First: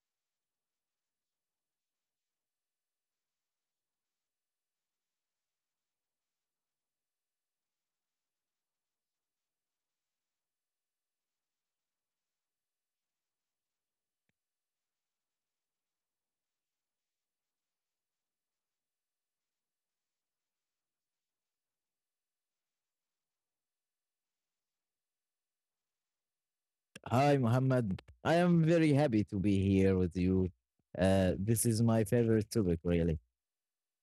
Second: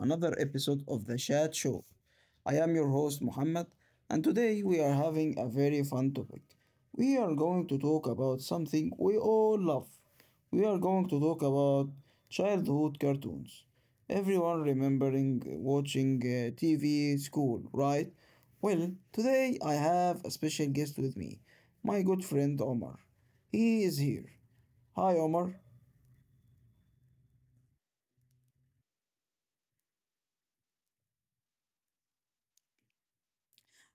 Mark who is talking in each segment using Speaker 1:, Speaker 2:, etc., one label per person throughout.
Speaker 1: another episode of The Chat Show. I am your host, Muhammad, and today we are having a very fun topic. We are going to talk about something we all love. We are going to talk about childhood cartoons. Everyone remembering watching TV, school, right? Well, today I have a special guest with me, my good friend Omar. He is here. Hi, Omar.
Speaker 2: Hi, Mohammed. I am very happy to be here with you. This is my favorite topic, really.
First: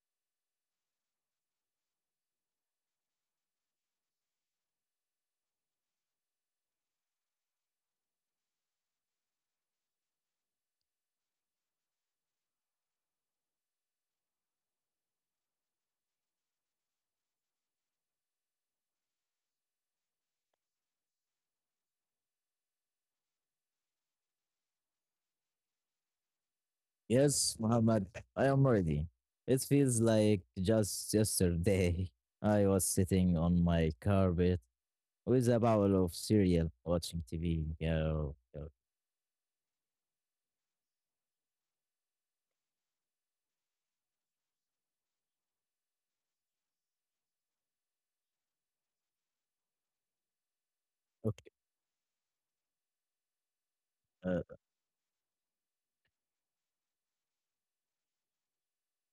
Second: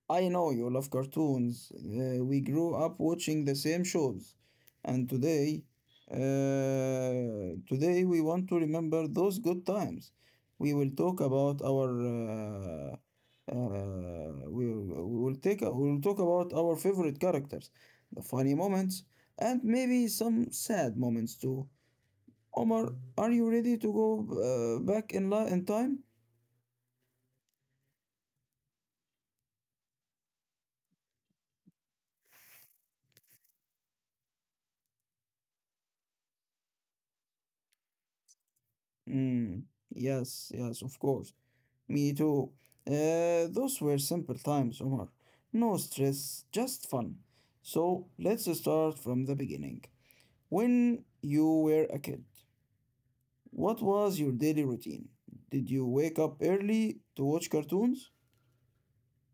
Speaker 1: I know you love cartoons. We grew up watching the same shows. And today, today we want to remember those good times. We will talk about our we will talk about our favorite characters, the funny moments, and maybe some sad moments too. Omar, are you ready to go back in time?
Speaker 2: Yes, Mohammed, I am ready. It feels like just yesterday I was sitting on my carpet with a bowl of cereal watching TV. Yeah,
Speaker 1: Mm, yes, yes, of course. Me too. Those were simple times, Omar. No stress, just fun. So let's start from the beginning. When you
Speaker 2: okay.
Speaker 1: were a kid, what was your
Speaker 2: Uh,
Speaker 1: daily routine? Did you wake up early to watch cartoons?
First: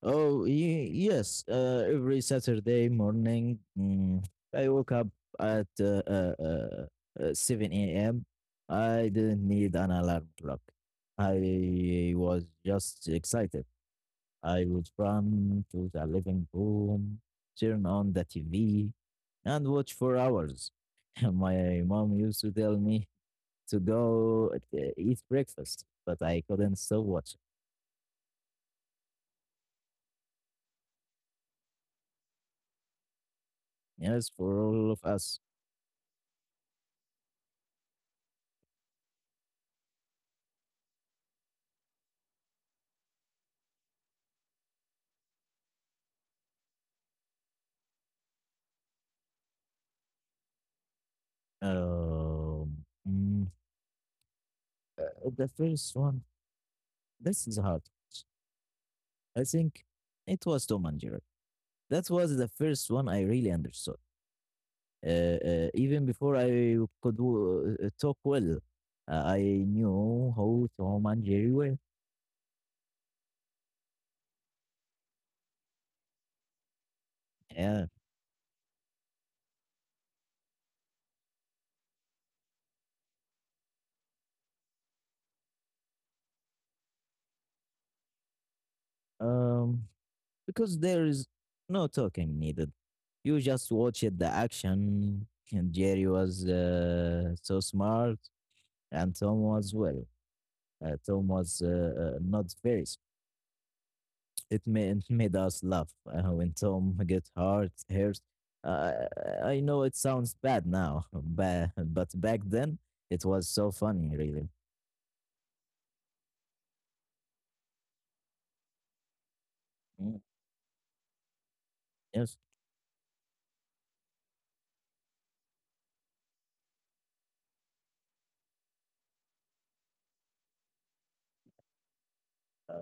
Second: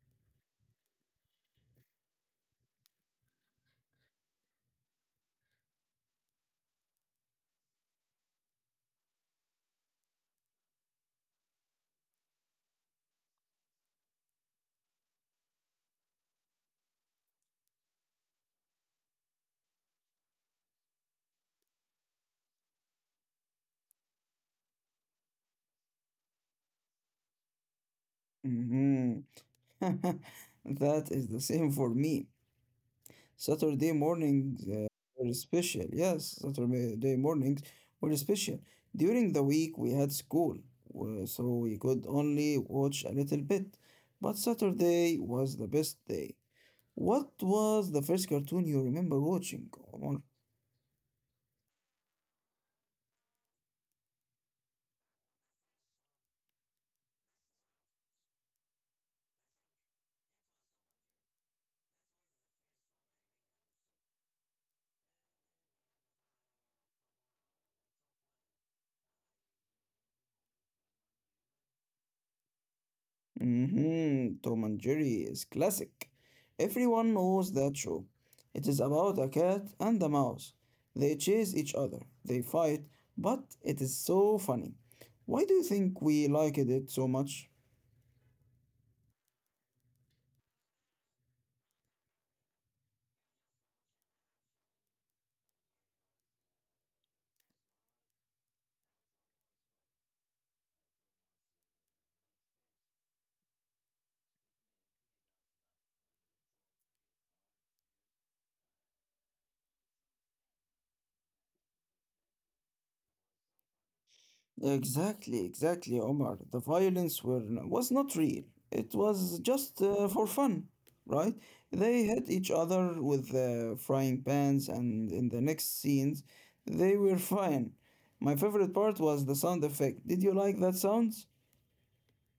Speaker 2: Oh, yes. Every Saturday morning, I woke up at 7 a.m. I didn't need an alarm clock. I was just excited. I would run to the living room, turn on the TV, and watch for hours. My mom used to tell me to go eat breakfast, but I couldn't stop watching.
Speaker 1: Mm-hmm. That is the same for me. Saturday
Speaker 2: Yes, for
Speaker 1: mornings
Speaker 2: all of us.
Speaker 1: were special. Yes, Saturday mornings were special. During the week, we had school, so we could only watch a little bit. But Saturday was the best day. What was the first cartoon you remember watching, Omar?
Speaker 2: Um, mm, the first one, this is hard. I think it was Tom and Jerry. That was the first one I really understood. Uh, Even before I could talk well, I knew how Tom and Jerry were.
Speaker 1: Mm-hmm. Tom and Jerry is classic. Everyone
Speaker 2: Yeah.
Speaker 1: knows that show. It is about a cat and a mouse. They chase each other, they fight, but it is so funny. Why do you think we liked it so much?
Speaker 2: Um, because there is no talking needed. You just watch it, the action, and Jerry was so smart, and Tom was, well. Tom was not very. It made us laugh when Tom get hurt. Uh, I know it sounds bad now, but back then it was so funny, really.
Speaker 1: Exactly, exactly, Omar. The violence was not real. It was
Speaker 2: Mm,
Speaker 1: just for fun, right?
Speaker 2: yes,
Speaker 1: They hit each other with frying pans, and in the next scenes, they were fine. My favorite part was the sound effect. Did you like that sounds?
Speaker 2: uh,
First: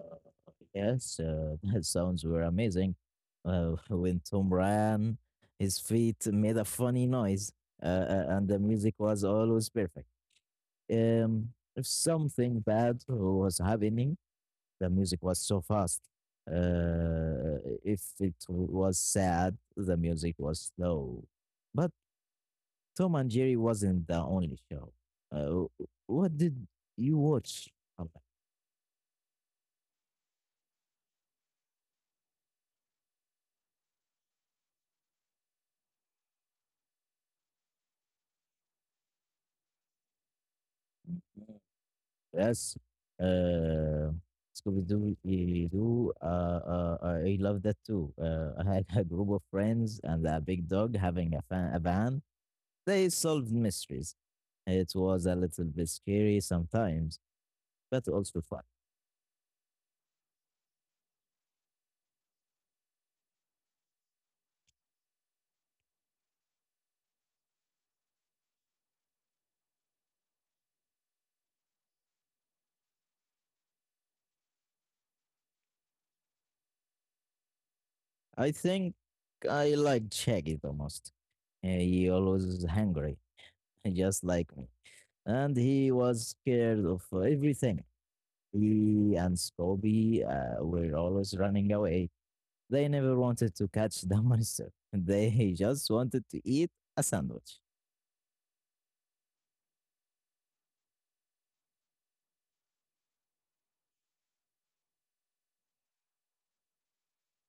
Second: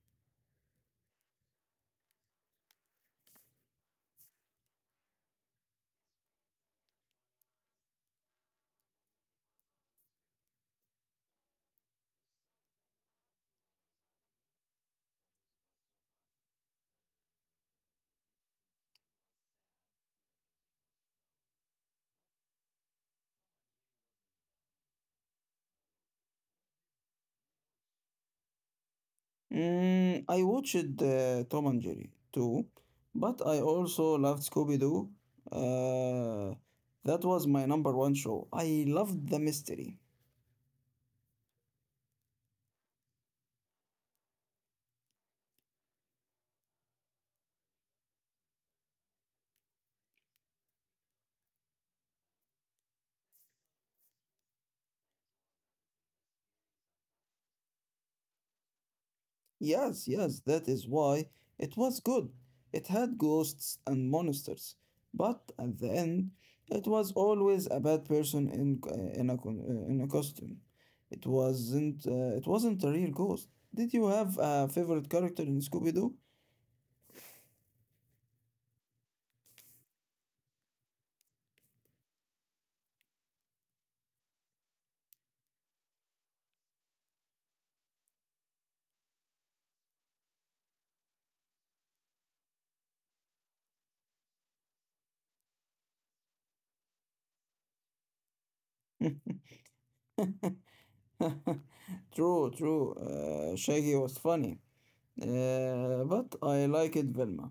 Speaker 2: yes, his sounds were amazing. When Tom ran, his feet made a funny noise, and the music was always perfect. Um, if something bad was happening, the music was so fast. Uh, if it was sad, the music was slow. But Tom and Jerry wasn't the only show. Uh, what did you watch, Ahmed?
Speaker 1: Mm, I watched Tom and Jerry too, but I also loved Scooby Doo. Uh, that was my number one show. I loved the mystery.
Speaker 2: Yes. Uh, Scooby Doo. I love that too. I had a group of friends and a big dog having a van. They solved mysteries. It was a little bit scary sometimes, but also fun.
Speaker 1: Yes, yes, that is why it was good. It had ghosts and monsters, but at the end, it was always a bad person in a costume. It wasn't a real ghost. Did you have a favorite character in Scooby Doo?
Speaker 2: I think I liked Shaggy the most. He always was hungry, just like me, and he was scared of everything. He and Scobie were always running away. They never wanted to catch the monster. They just wanted to eat a sandwich.
Speaker 1: True, true. Shaggy was funny. But I liked Velma.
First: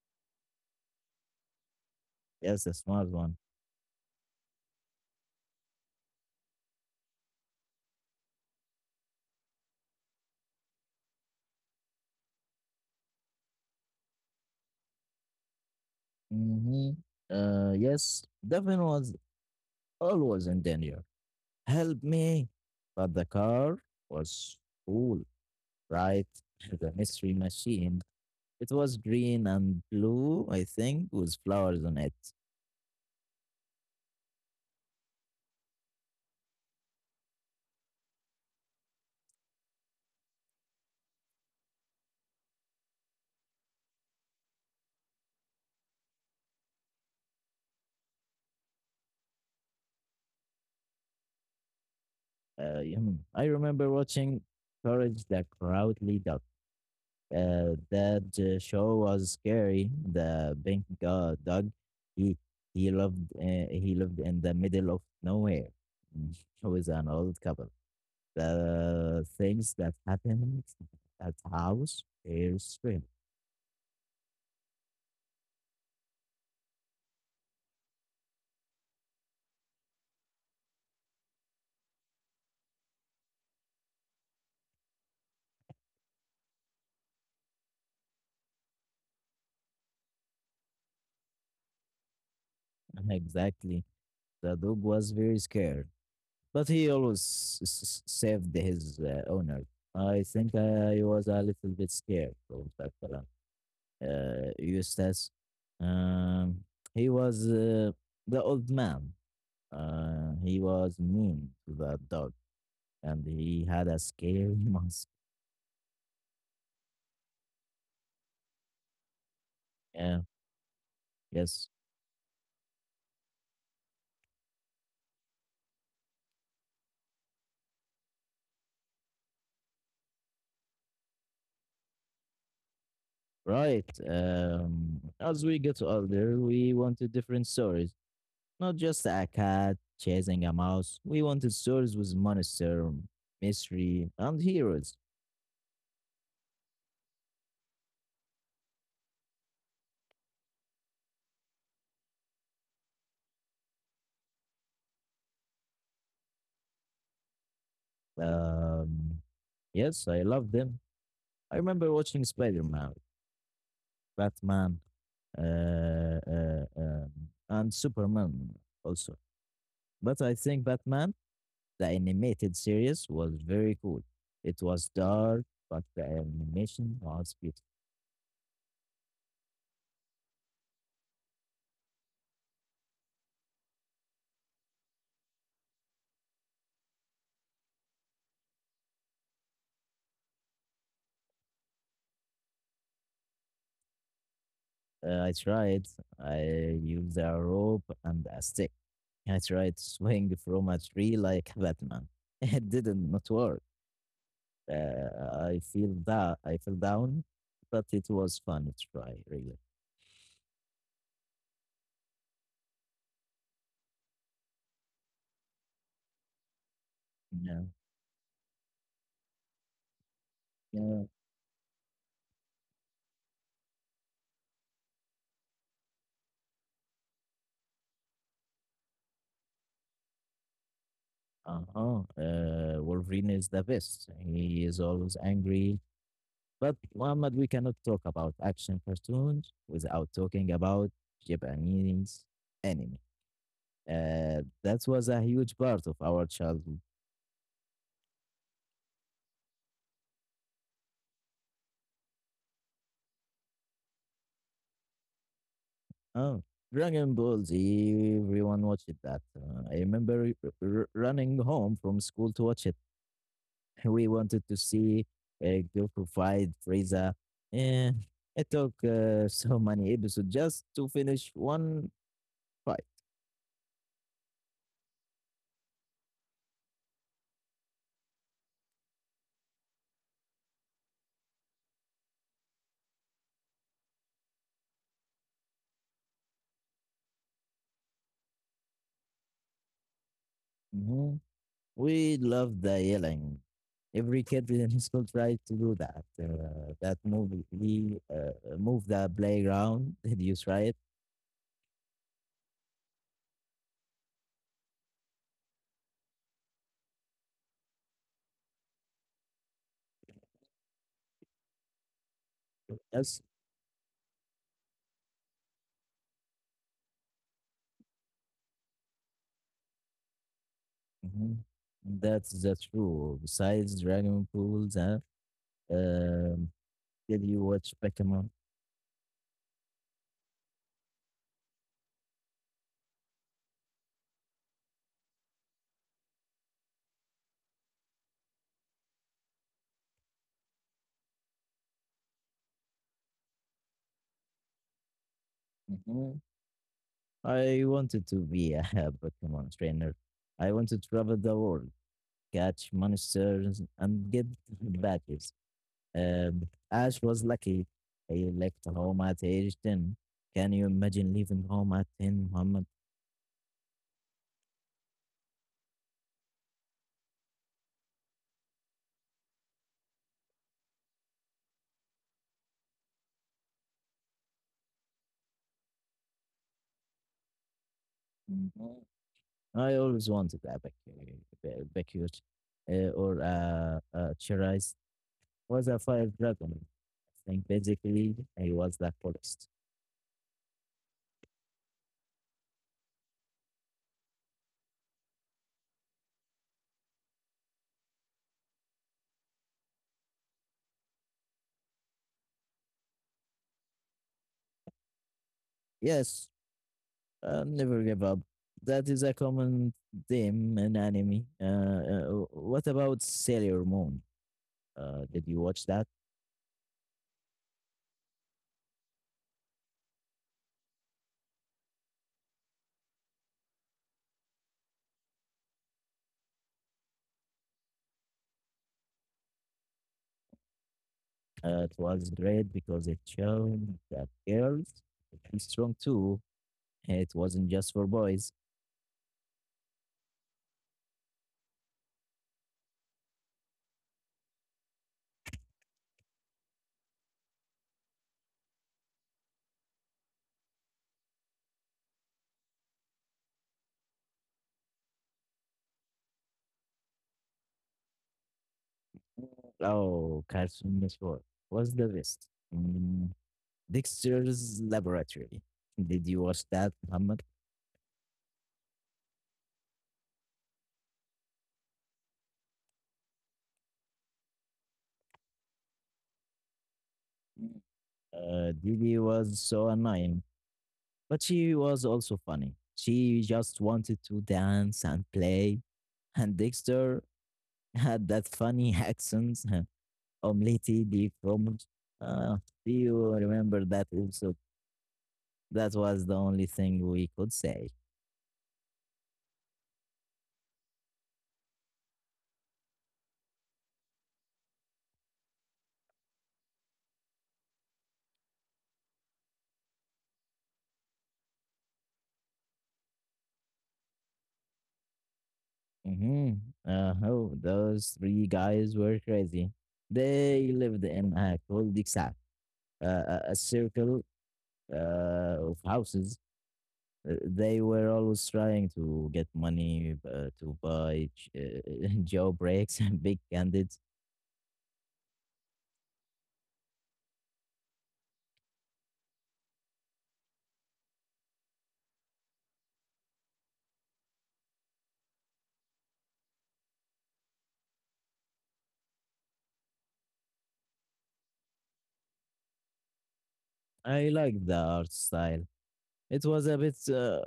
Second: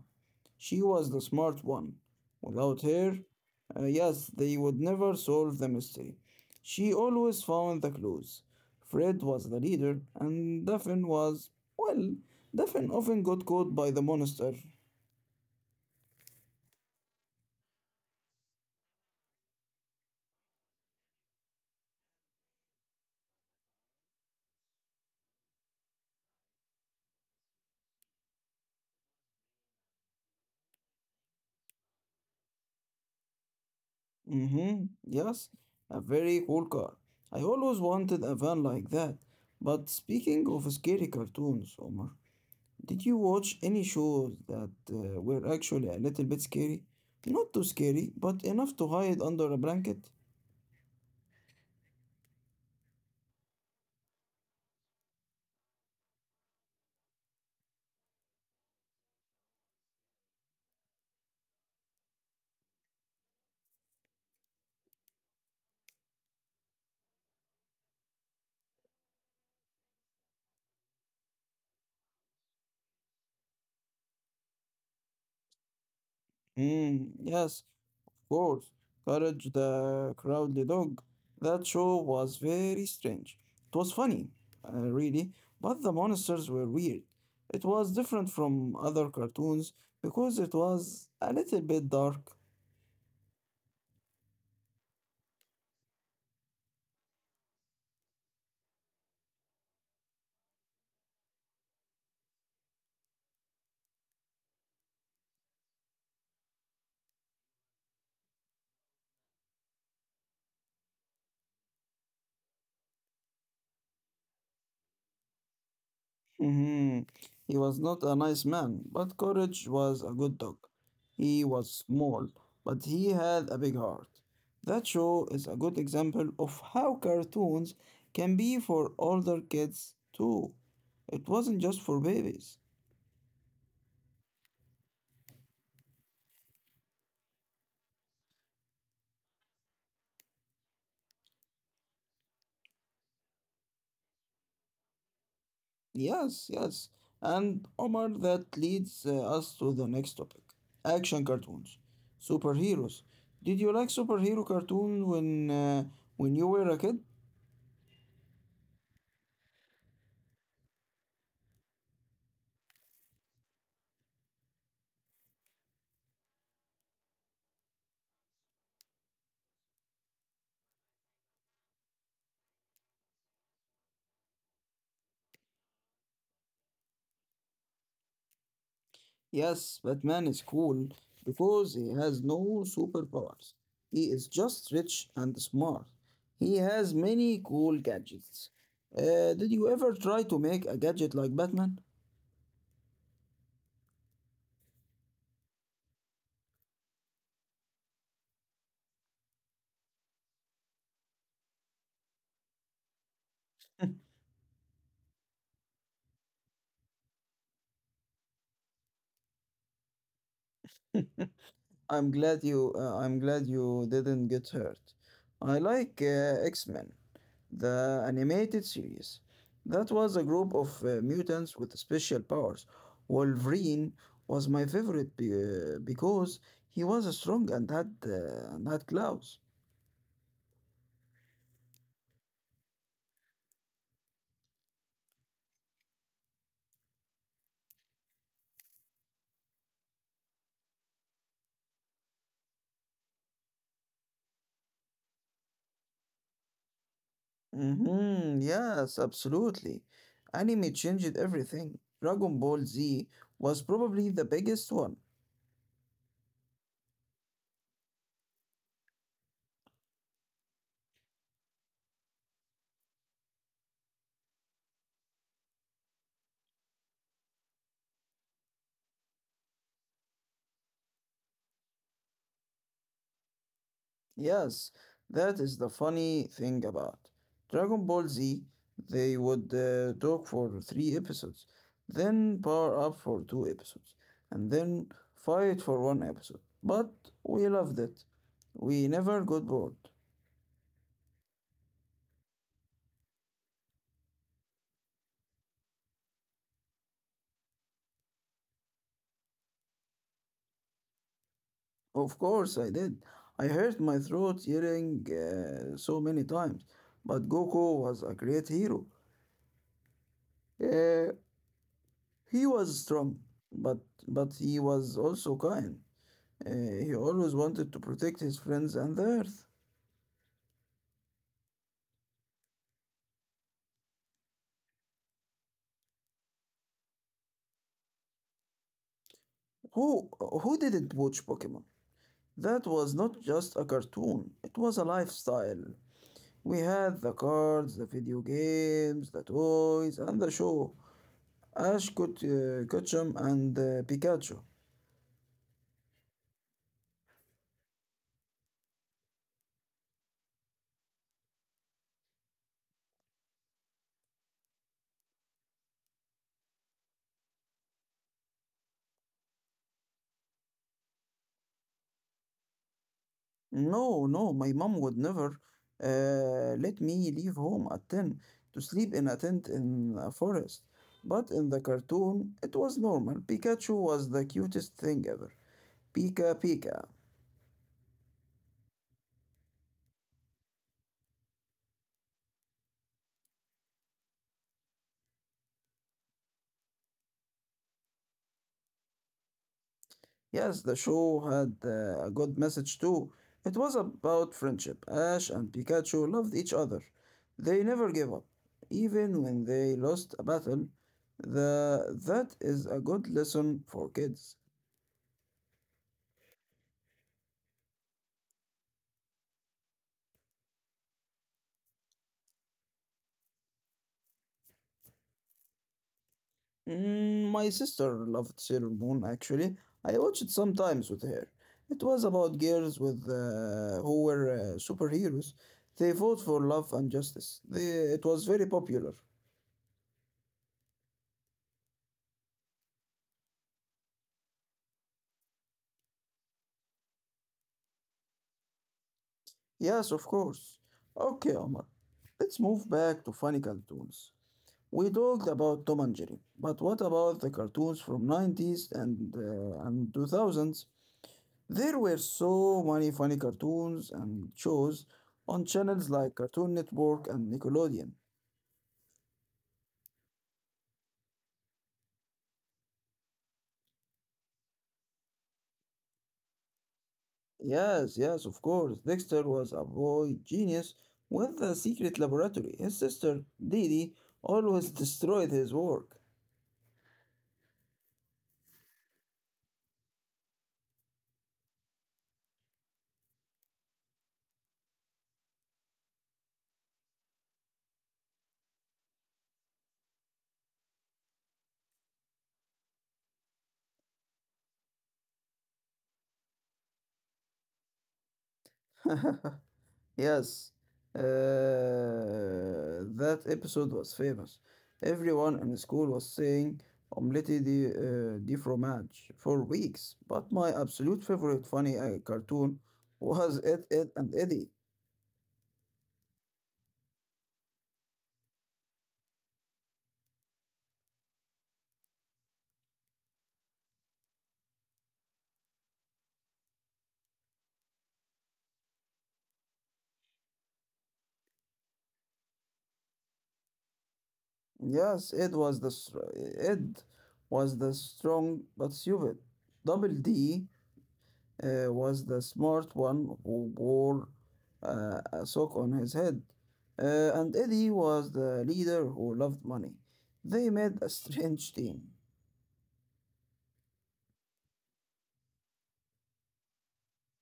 Speaker 1: She was the smart one.
Speaker 2: Yes, a
Speaker 1: Without
Speaker 2: smart
Speaker 1: her,
Speaker 2: one.
Speaker 1: Yes, they would never solve the mystery. She always found the clues. Fred was the leader, and Daphne was, well, Daphne often got caught by the monster.
Speaker 2: hmm yes, Devin was always in danger. Help me. But the car was cool, right? The mystery machine. It was green and blue, I think, with flowers on it.
Speaker 1: Mm-hmm, yes, a very cool car. I always wanted a van like that. But speaking of scary cartoons, Omar, did you watch any shows that were actually a little bit scary? Not too scary, but enough to hide under a blanket?
Speaker 2: I remember watching Courage the Crowdly Dog. That show was scary. The big dog, he he lived in the middle of nowhere with an old couple. The things that happened at house are strange.
Speaker 1: Mm, yes, of course. Courage the Cowardly Dog. That show was very strange. It was funny, really, but the monsters were weird. It was different from other cartoons because it was a little bit dark.
Speaker 2: Exactly. The dog was very scared, but he always saved his owner. I think I was a little bit scared of that fella, Eustace. Um, he was the old man. He was mean to the dog, and he had a scary mask.
Speaker 1: Mhm. He was not a nice man, but Courage was a good
Speaker 2: Yeah,
Speaker 1: dog. He was
Speaker 2: yes,
Speaker 1: small, but he had a big heart. That show is a good example of how cartoons can be for older kids too. It wasn't just for babies.
Speaker 2: right. As we get older, we wanted different stories, not just a cat chasing a mouse. We wanted stories with monster, mystery, and heroes.
Speaker 1: Yes, yes. And Omar, that leads us to the next topic, action cartoons. Superheroes. Did you like superhero cartoons when you were a kid?
Speaker 2: Um, yes, I love them. I remember watching Spider Man, Batman, uh, uh, um, and Superman also. But I think Batman, the animated series, was very cool. It was dark, but the animation was beautiful.
Speaker 1: Yes, Batman is cool because he has no superpowers. He is just rich and smart. He has many cool gadgets. Did you ever try to make a gadget like Batman?
Speaker 2: I tried. I used a rope and a stick. I tried to swing from a tree like Batman. It didn't not work. I feel that I fell down, but it was fun to try. Really.
Speaker 1: I'm glad you didn't get hurt. I like X-Men.
Speaker 2: Yeah.
Speaker 1: The animated series. That was a group of
Speaker 2: Yeah.
Speaker 1: mutants with special powers. Wolverine was my favorite because he was strong and had claws.
Speaker 2: Uh-huh. Wolverine is the best. He is always angry. But Muhammad, we cannot talk about action cartoons without talking about Japanese anime. That was a huge part of our childhood.
Speaker 1: Mm-hmm, yes, absolutely. Anime changed everything. Dragon Ball Z was probably the biggest one.
Speaker 2: Oh, Dragon Ball Z, everyone watched that. I remember running home from school to watch it. We wanted to see Goku fight Frieza. Eh, it took so many episodes just to finish one. Right.
Speaker 1: Yes, that is the funny thing about Dragon Ball Z. They would talk for three episodes, then power up for two episodes, and then fight for one episode. But we loved it. We never got bored.
Speaker 2: Mhm. We love the yelling. Every kid in high school tries to do that. That move, we move the playground. Did you try it?
Speaker 1: Of course, I did. I hurt my throat yelling so many times. But Goku was a great hero. Uh, he was strong,
Speaker 2: Yes.
Speaker 1: but he was also kind. He always wanted to protect his friends and the Earth.
Speaker 2: Mhm. That's the true. Besides, running pools, huh? Um, did you watch Pokemon?
Speaker 1: Who who didn't watch Pokemon? That was not just a cartoon. It was a lifestyle. We had the cards, the video games, the toys, and the show. Ash could Ketchum and Pikachu.
Speaker 2: Mhm. I wanted to be a Pokemon trainer. I want to travel the world, catch monsters, and get badges. Ash was lucky. He left home at age 10. Can you imagine leaving home at 10, Muhammad?
Speaker 1: No, no, my mom would never let me leave home at 10 to sleep in a tent in a forest. But in the cartoon, it was normal. Pikachu was the cutest thing ever. Pika Pika.
Speaker 2: Mhm. I always wanted a Bakute or a Chirize. Was a fire dragon. I think basically he was the forest.
Speaker 1: Yes, the show had a good message too. It was about friendship. Ash and Pikachu loved each other. They never gave up, even when they lost a battle. That is a good lesson for kids.
Speaker 2: Yes. Never give up. That is a common theme in anime. What about Sailor Moon? Did you watch that?
Speaker 1: Mm, my sister loved Sailor Moon actually. I watch it sometimes with her. It was about girls with who were superheroes. They fought for love and justice. It was very popular.
Speaker 2: It was great because it showed that girls are strong too. It wasn't just for boys.
Speaker 1: Yes, of course. Okay, Omar, let's move back to funny cartoons. We talked about Tom and Jerry, but what about the cartoons from 90s and 2000s? There were so many funny cartoons and shows on channels like Cartoon Network and Nickelodeon.
Speaker 2: Oh, Cartoon Network was the best. Mm, Dexter's Laboratory. Did you watch that, Muhammad?
Speaker 1: Yes, yes, of course. Dexter was a boy genius with a secret laboratory. His sister, Dee Dee, always destroyed his work.
Speaker 2: Didi was so annoying. But she was also funny. She just wanted to dance and play. And Dexter had that funny accent, omelette de fromage. Uh, do you remember that episode? That was the only thing we could say.
Speaker 1: Yes, that episode was famous. Everyone in school was saying Omelette de fromage for weeks, but my absolute favorite funny cartoon was Ed, Ed and Eddie.
Speaker 2: hmm oh, those three guys were crazy. They lived in a cul-de-sac, a circle of houses, they were always trying to get money to buy jailbreaks and big candids.
Speaker 1: Yes, Ed was the strong but stupid. Double D was the smart one who wore a sock on his head. And Eddie was the leader who loved money. They made a strange team.
Speaker 2: I liked the art style. It was a bit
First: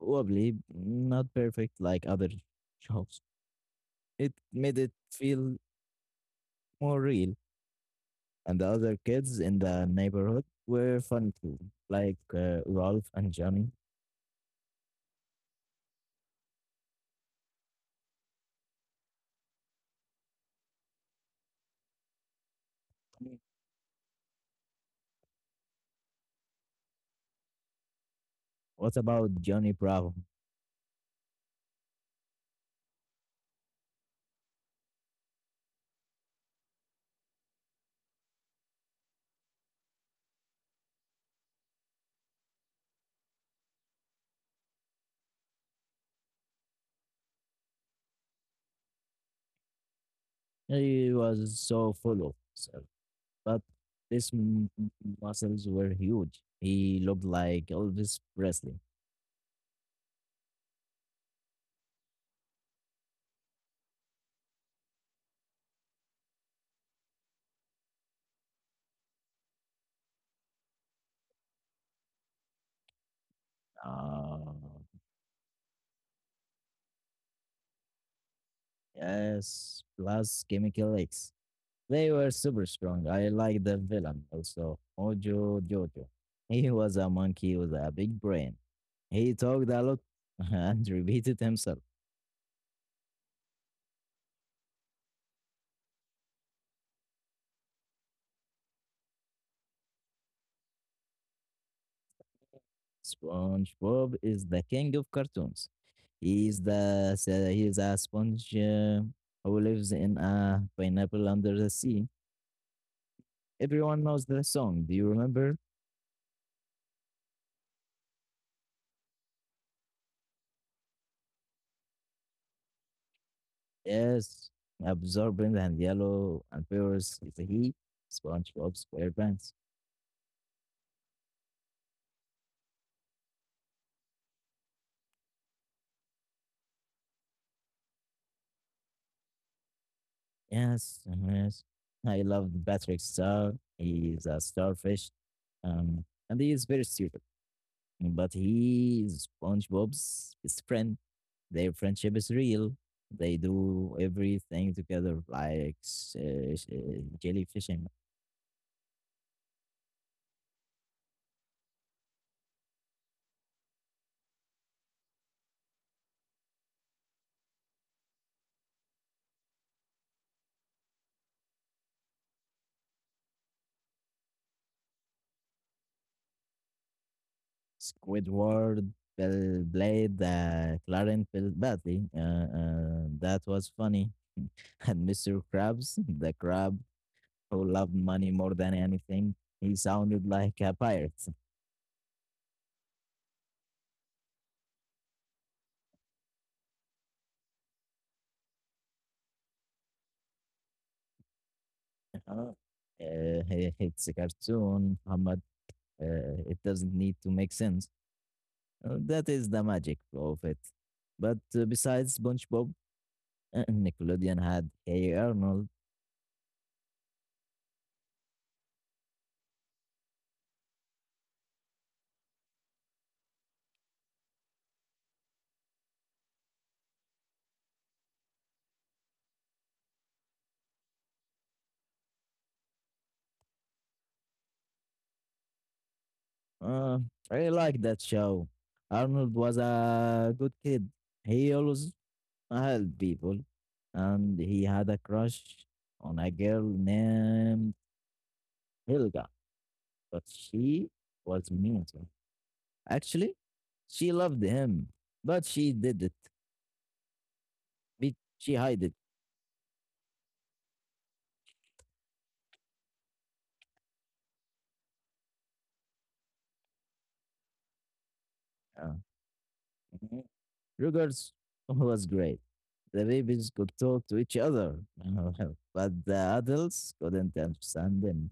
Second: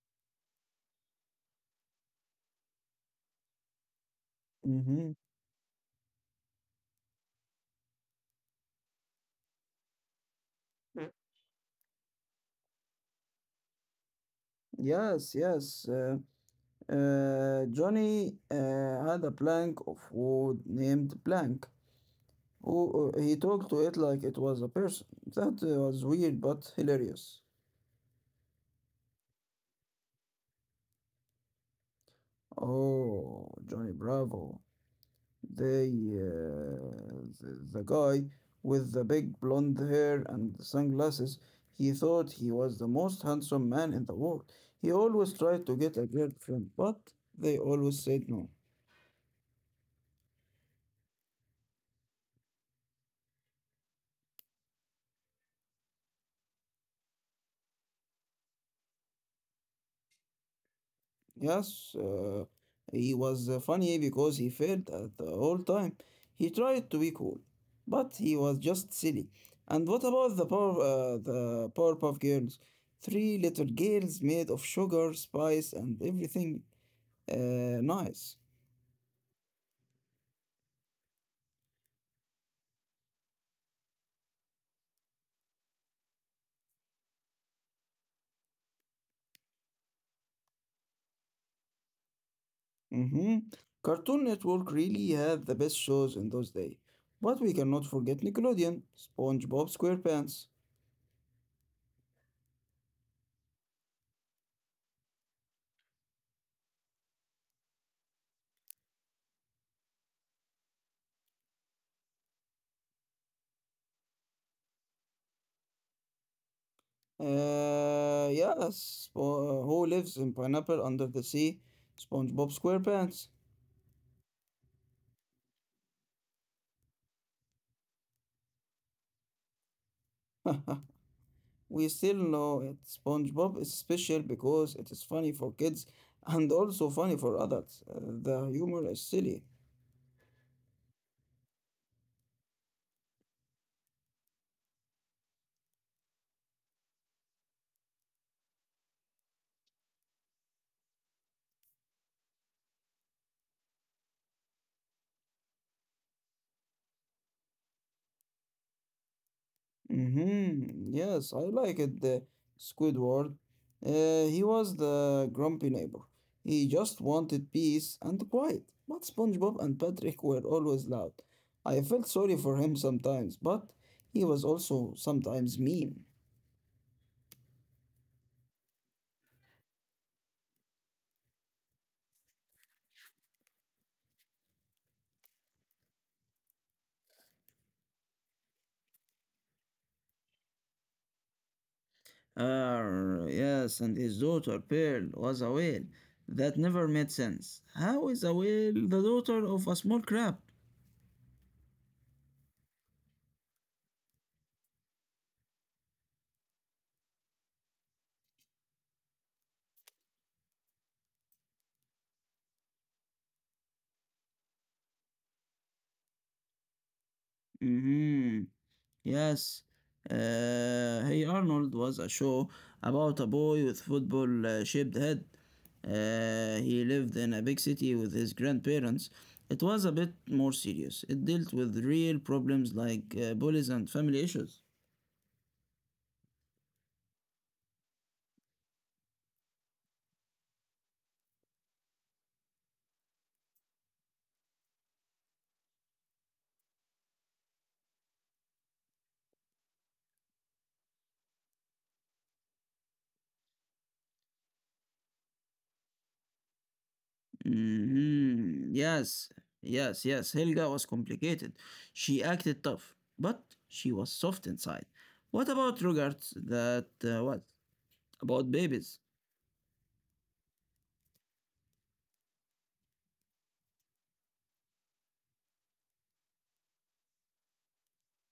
Speaker 2: wobbly, not perfect like other shops. It made it
Speaker 1: Hmm
Speaker 2: feel more real. And the other kids in the neighborhood were fun too, like Rolf and Johnny.
Speaker 1: Yes, yes. Johnny had a plank of wood named Blank. He talked to it like it was a person. That was weird but hilarious.
Speaker 2: What about Johnny Bravo?
Speaker 1: Oh, Johnny Bravo. They, the guy with the big blonde hair and the sunglasses, he thought he was the most handsome man in the world. He always tried to get a girlfriend, but they always said no.
Speaker 2: He was so full of himself, but these muscles were huge. He looked like Elvis Presley.
Speaker 1: Yes, he was funny because he failed at the whole time. He tried to be cool, but he was just silly. And what about the Powerpuff Girls? Three little girls
Speaker 2: Uh,
Speaker 1: made of sugar, spice, and everything nice.
Speaker 2: yes, plus chemical X. They were super strong. I like the villain also, Mojo Jojo. He was a monkey with a big brain. He talked a lot and repeated himself.
Speaker 1: Hmm Cartoon Network really had the best shows in those days. But we cannot forget Nickelodeon, SpongeBob SquarePants.
Speaker 2: SpongeBob is the king of cartoons. He's the he's a sponge who lives in a pineapple under the sea. Everyone knows the song. Do you remember?
Speaker 1: Who lives in pineapple under the sea? SpongeBob SquarePants.
Speaker 2: Yes. Absorbent and yellow and Paris is a he. SpongeBob SquarePants.
Speaker 1: We still know it. SpongeBob is special because it is funny for kids and also funny for adults. The humor is silly.
Speaker 2: Yes, yes. I love Patrick Star. He's a starfish. And he is very stupid. But he is SpongeBob's best friend. Their friendship is real. They do everything together, like jellyfishing.
Speaker 1: Mm-hmm. Yes, I like it. The Squidward. He was the grumpy neighbor. He just wanted peace and quiet. But SpongeBob and Patrick were always loud. I felt sorry for him sometimes, but he was also sometimes mean.
Speaker 2: Squidward Bell played Clarence Bell badly. That was funny. And Mr. Krabs, the crab who loved money more than anything, he sounded like a pirate.
Speaker 1: Ah, yes, and his daughter Pearl was a whale. That never made sense. How is a whale the daughter of a small crab?
Speaker 2: uh, it's a cartoon, Muhammad. It doesn't need to make sense. That is the magic of it. But besides SpongeBob, Nickelodeon had Hey Arnold.
Speaker 1: Mm-hmm. Yes, Hey Arnold was a show about a boy with football shaped head. He lived in a big city with his grandparents. It was a bit more serious. It dealt with real problems like bullies and family issues.
Speaker 2: Uh, I like that show. Arnold was a good kid. He always helped people, and he had a crush on a girl named Helga, but she was mean to him. Actually, she loved him, but she did it. She
Speaker 1: Hmm
Speaker 2: hid it.
Speaker 1: Yes, yes, yes. Helga was complicated. She acted tough, but she was soft inside. What about
Speaker 2: Uh,
Speaker 1: babies?
Speaker 2: mhm. Rugers was great. The babies could talk to each other, but the adults couldn't understand them.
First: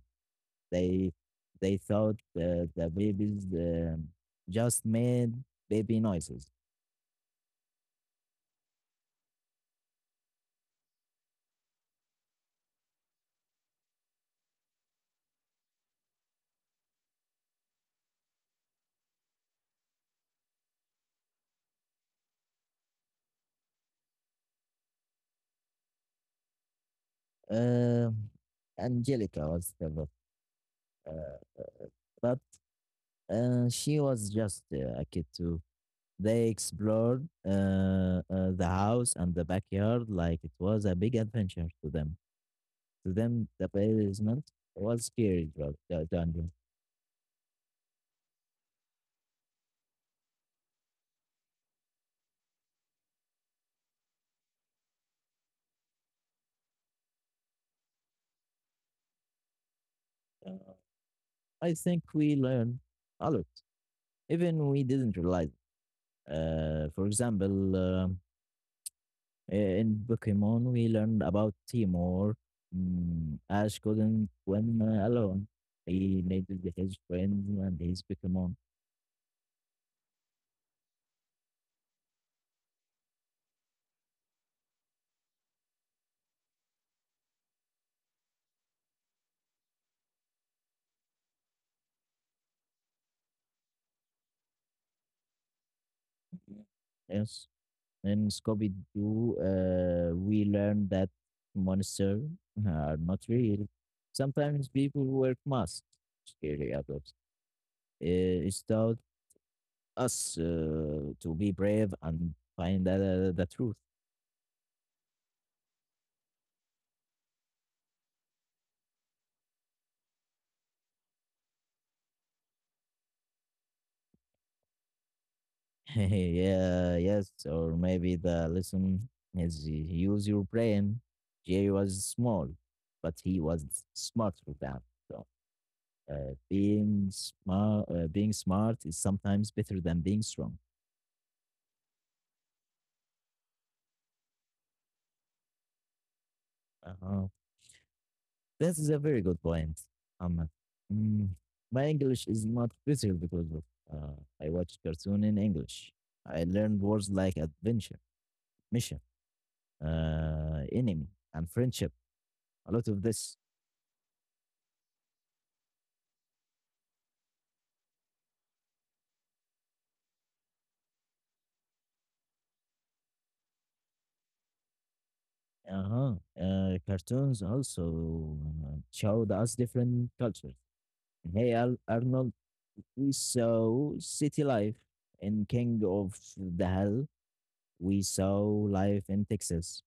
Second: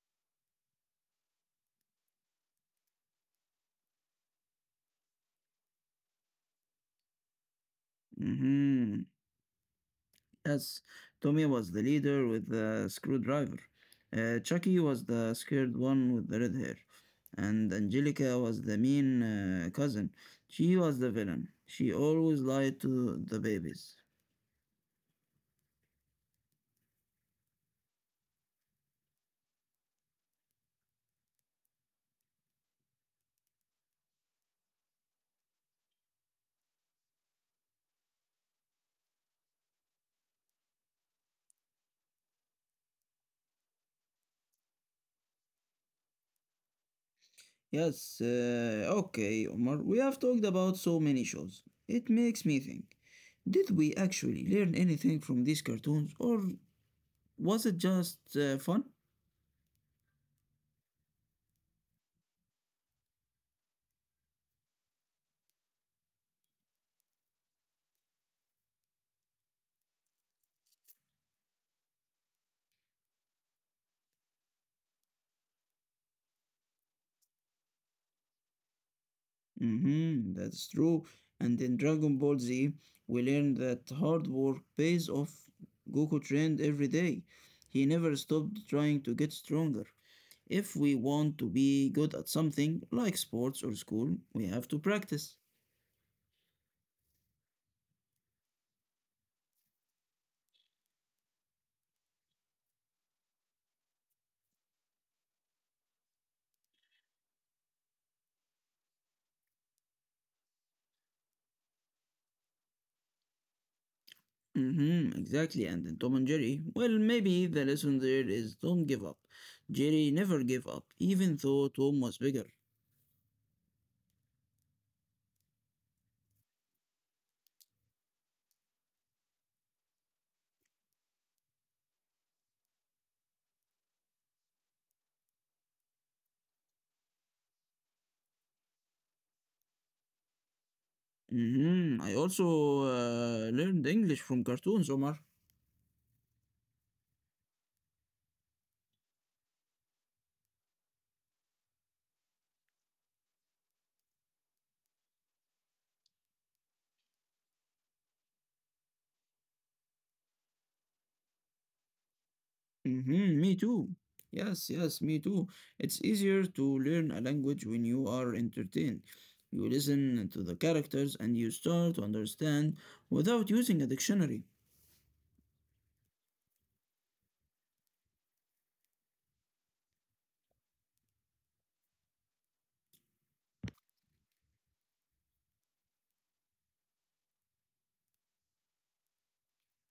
Speaker 2: They they thought the babies just made baby noises.
Speaker 1: Mhm. Yes, Tommy was the leader with the screwdriver. Chucky was the scared one with the red hair. And Angelica was the mean cousin. She was the villain. She always lied to the babies.
Speaker 2: Um Angelica was the book, uh, but she was just a kid too. They explored the house and the backyard like it was a big adventure to them. To them, the basement was scary dungeon.
Speaker 1: Yes, okay, Omar. We have talked about so many shows. It makes me think. Did we actually learn anything from these cartoons, or was it just fun?
Speaker 2: Uh, I think we learned a lot, even we didn't realize it. For example, in Pokemon, we learned about Timor. Ash couldn't swim alone. He needed his friends and his Pokemon.
Speaker 1: Mm-hmm, that's true. And in Dragon Ball Z, we learn that hard work pays off. Goku trained every day. He never stopped trying to get stronger. If we want to be good at something, like sports or school, we have to practice.
Speaker 2: Yes. In Scooby Doo, we learned that monsters are not real. Sometimes people wear masks, scary adults. It's taught us to be brave and find the truth.
Speaker 1: Mm-hmm, exactly. And in Tom and Jerry, well, maybe the lesson there is don't give up. Jerry never gave up, even though Tom was bigger.
Speaker 2: Yeah, yes, or maybe the lesson is use your brain. Jerry was small, but he was smarter than. So, being smart is sometimes better than being strong.
Speaker 1: Mm-hmm. I also learned English from cartoons, Omar.
Speaker 2: Uh-huh. This is a very good point, Ahmed. mm, my English is not better because of uh, I watch cartoon in English. I learned words like adventure, mission, enemy, and friendship. A lot of
Speaker 1: Mm-hmm,
Speaker 2: this.
Speaker 1: me too. Yes, yes, me too. It's easier to learn a language when you are entertained. You listen to the characters and you start to understand without using a dictionary.
Speaker 2: Uh-huh. Cartoons also showed us different cultures. In Hey Arnold, we saw city life. In King of the Hill, we saw life in Texas.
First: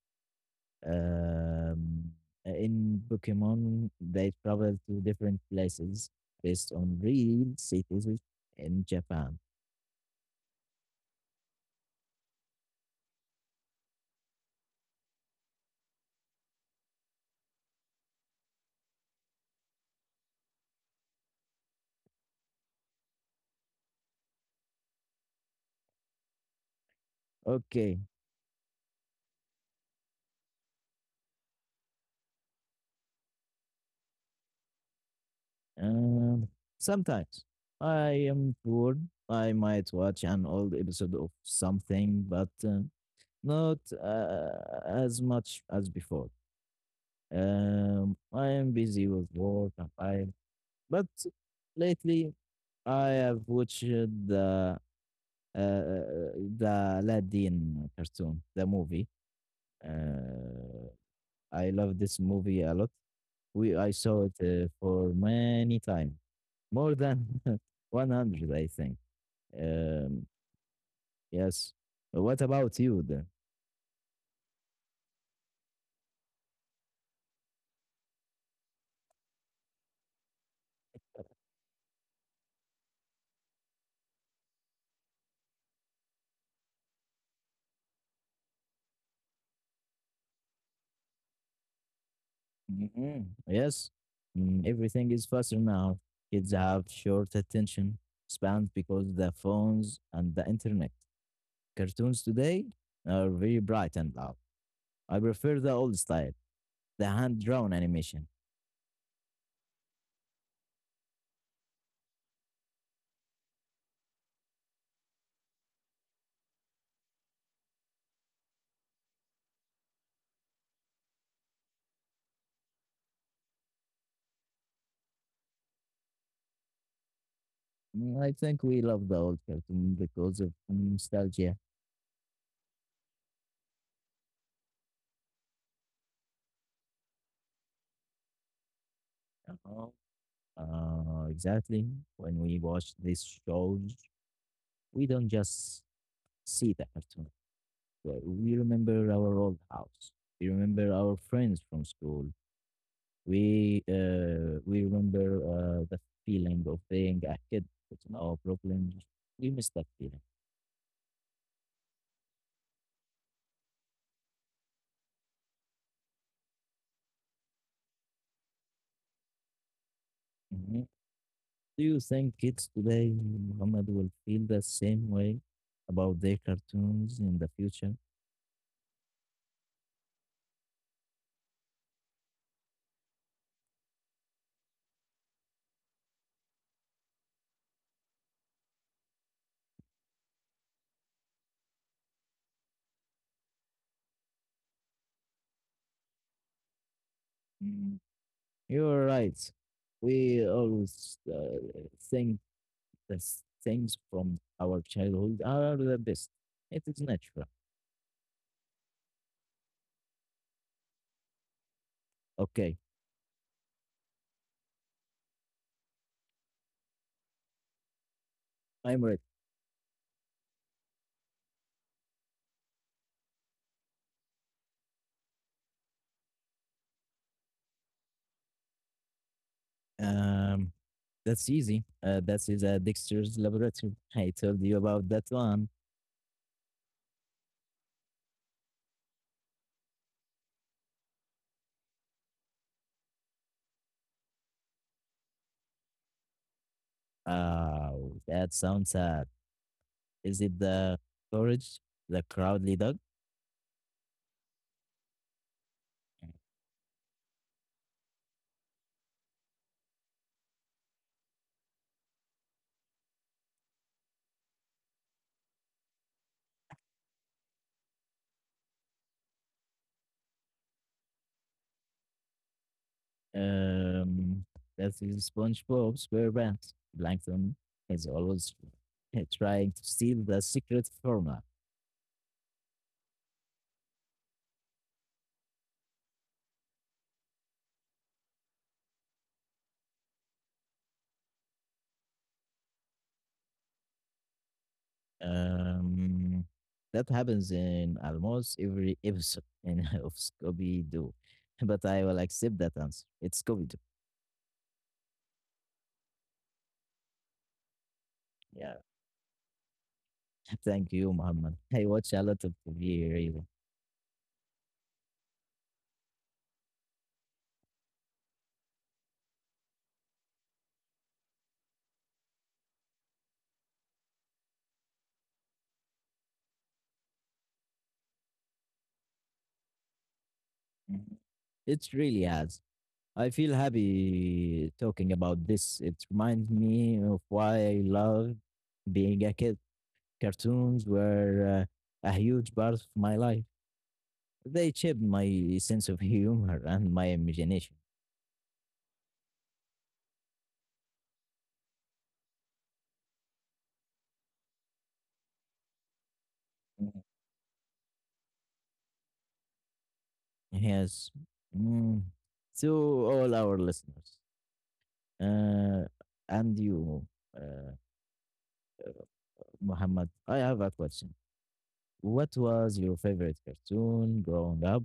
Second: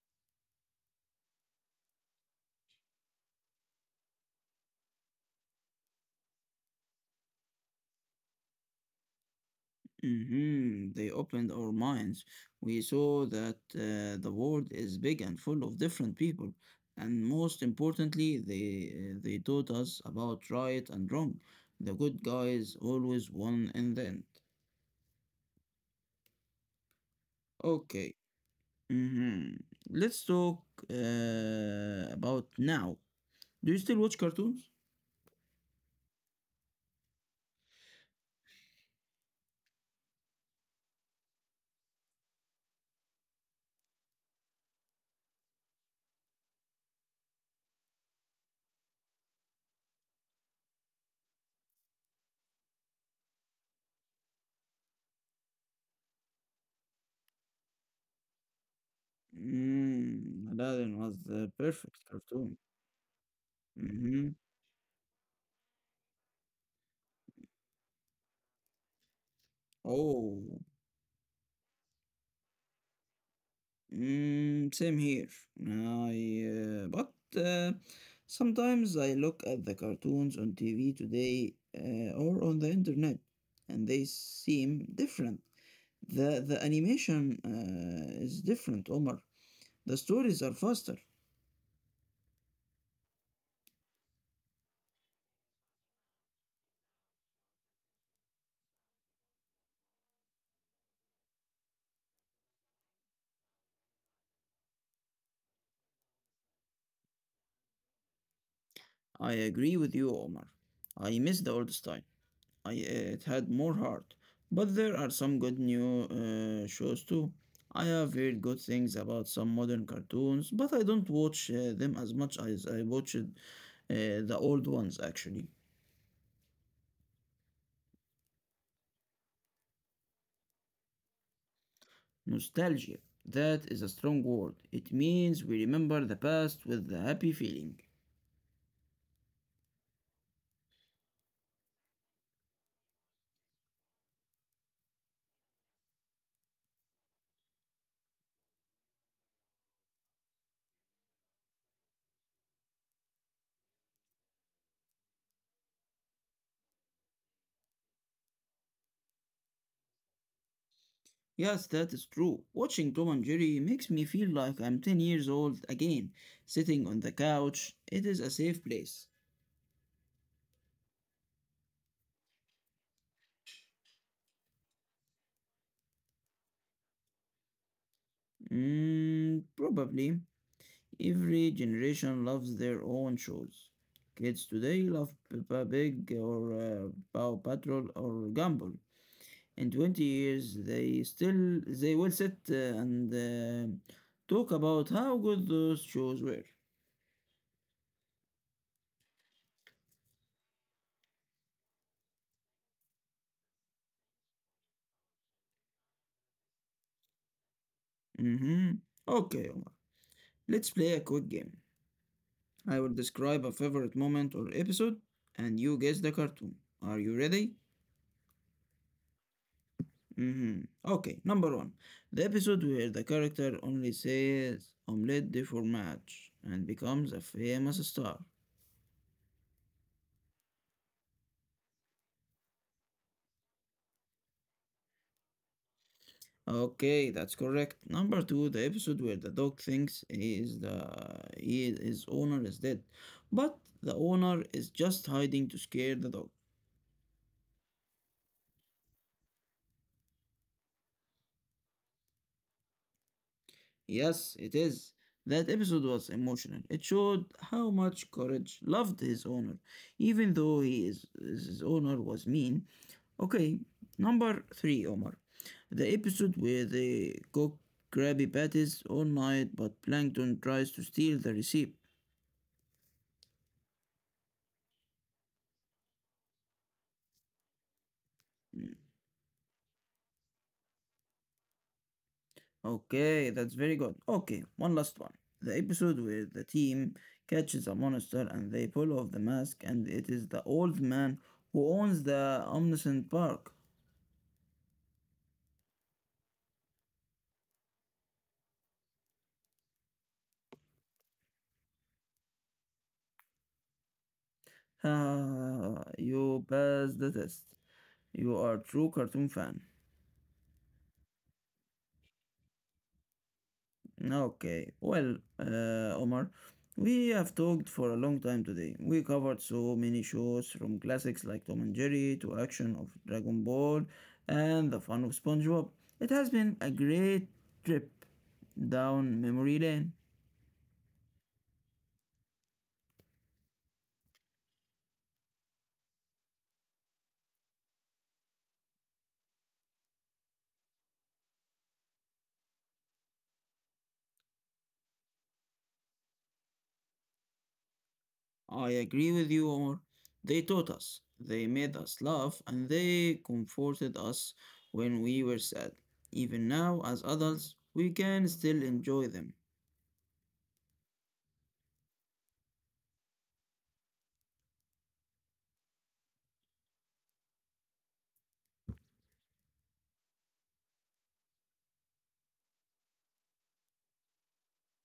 Speaker 2: Um, in Pokemon, they travel to different places based on real cities in Japan.
Speaker 1: Mm-hmm, they opened our minds. We saw that the world is big and full of different people. And most importantly, they taught us about right and wrong. The good guys always won in the end.
Speaker 2: Okay.
Speaker 1: Okay. Mhm. Let's talk about now. Do you still watch cartoons?
Speaker 2: Um, Sometimes I am bored. I might watch an old episode of something, but not as much as before. I am busy with work and time, but lately I have watched the Aladdin cartoon, the movie.
Speaker 1: Mm,
Speaker 2: Uh,
Speaker 1: Aladdin was the
Speaker 2: I love
Speaker 1: perfect
Speaker 2: this
Speaker 1: cartoon.
Speaker 2: movie a lot. We I saw
Speaker 1: Hmm.
Speaker 2: it for many times, more than 100, I think. Um,
Speaker 1: Oh.
Speaker 2: yes. What about you then?
Speaker 1: Mm, same here. I but uh, sometimes I look at the cartoons on TV today or on the internet, and they seem different. The animation is different, Omar. The stories are faster.
Speaker 2: Mm-hmm. Yes, everything is faster now. Kids have short attention spans because of the phones and the internet. Cartoons today are very bright and loud. I prefer the old style, the hand drawn animation.
Speaker 1: I agree with you, Omar. I miss the old style. It had more heart. But there are some good new shows too. I have heard good things about some modern cartoons, but I don't watch them as much as I watched the old ones actually.
Speaker 2: I think we love the old cartoon because of nostalgia.
Speaker 1: Nostalgia. That is a strong word. It means we remember the past with the happy feeling.
Speaker 2: You know? Exactly. When we watch these shows, we don't just see the cartoon, but we remember our old house. We remember our friends from school. We remember the feeling of being a kid with no problems. We miss that feeling.
Speaker 1: Yes, that is true. Watching Tom and Jerry makes me feel like I'm 10 years old again, sitting on the couch. It is a safe place.
Speaker 2: Mhm. Do you think kids today, Muhammad, will feel the same way about their cartoons in the future?
Speaker 1: Mm, probably. Every generation loves their own shows. Kids today love Peppa Pig or Paw Patrol or Gumball. In 20 years, they will sit and talk about how good those shows were.
Speaker 2: Mm, You're right. We always think the things from our childhood are the best. It is natural.
Speaker 1: Mm-hmm. Okay, Omar. Let's play a quick game. I
Speaker 2: Okay,
Speaker 1: will describe a favorite moment or episode, and you guess the cartoon. Are you ready?
Speaker 2: I'm ready.
Speaker 1: Mhm. Okay, number one, the episode where the character only says omelette for match and becomes a famous star.
Speaker 2: Um, that's easy. That is a Dexter's laboratory. I told you about that one.
Speaker 1: Okay, that's correct. Number two, the episode where the dog thinks he is the he, his owner is dead, but the owner is just hiding to scare the dog.
Speaker 2: Oh, that sounds sad. Is it the courage, the Crowdly dog?
Speaker 1: Yes, it is. That episode was emotional. It showed how much Courage loved his owner, even though his owner was mean. Okay, number three, Omar. The episode where they cook Krabby Patties all night, but Plankton tries to steal the recipe.
Speaker 2: Um, that is SpongeBob SquarePants. Plankton is always
Speaker 1: Mm.
Speaker 2: trying to steal the secret formula.
Speaker 1: Okay, that's very good. Okay, one last one. The episode where the team catches a monster and they pull off the mask, and it is the old man who owns the Omniscient Park.
Speaker 2: Um, that happens in almost every episode of Scooby Doo, but I will accept that answer. It's Scooby Doo.
Speaker 1: Ah, you passed the test. You are a
Speaker 2: Yeah.
Speaker 1: true cartoon fan.
Speaker 2: Thank you, Muhammad. I watch a lot of TV, really.
Speaker 1: Okay, well, Omar, we have talked for a long time today. We covered so many shows from classics like Tom and Jerry to action of Dragon Ball and the fun of SpongeBob. It has been a great trip down memory lane.
Speaker 2: Mhm. It really has. I feel happy talking about this. It reminds me of why I love being a kid. Cartoons were a huge part of my life. They shaped my sense of humor and my imagination.
Speaker 1: I agree with you, Omar. They taught us, they made us laugh, and they comforted us when we were sad. Even now, as adults, we can still enjoy them.
Speaker 2: Yes. Mm. To all our listeners uh, and you, uh, Muhammad, I have a question. What was your favorite cartoon growing up?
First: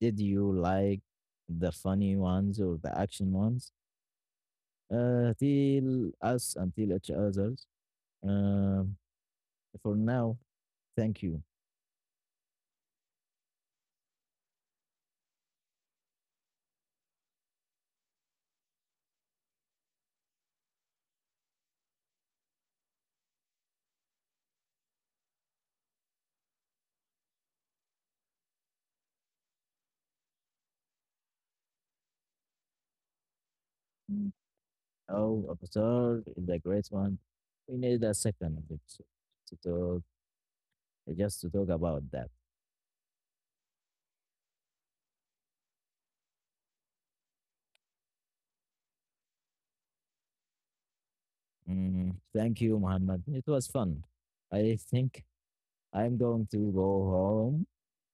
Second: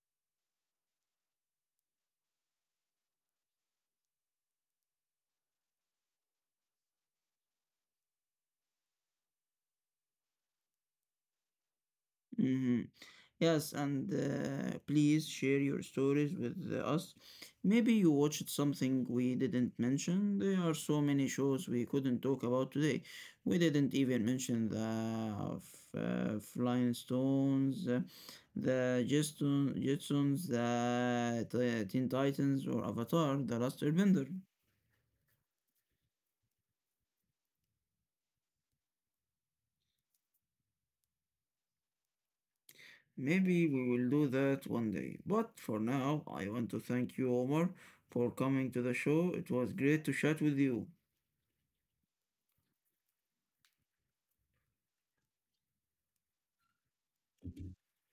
Speaker 2: Did you like the funny ones or the action ones? Till us until each others. Um, for now, thank you.
Speaker 1: Hmm. Yes, and please share your stories with us. Maybe you watched something we didn't mention. There are so many shows we couldn't talk about today. We didn't even mention the Flying Stones, the Jetsons, the Teen Titans, or Avatar: The Last Airbender.
Speaker 2: Mm. Oh, Avatar is a great one. We need a second episode to talk just to talk about that.
Speaker 1: Maybe we will do that one day. But for now, I want to thank you, Omar, for coming to the show. It was great to chat with you.
Speaker 2: Thank you, Muhammad. It was fun. I think I'm going to go home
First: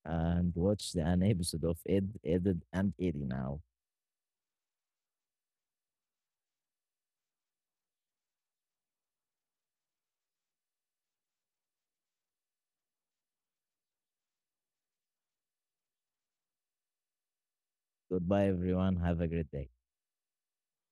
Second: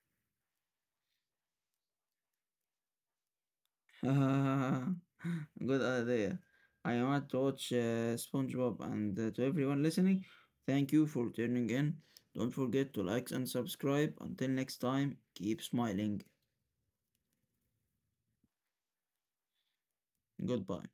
Speaker 2: and watch an episode of Ed, Ed, and Eddie now.
Speaker 1: Good idea. I want to watch SpongeBob and to everyone listening, thank you for tuning in. Don't forget to like and subscribe. Until next time, keep smiling.
Speaker 2: Goodbye, everyone. Have a great day.
Speaker 1: Goodbye.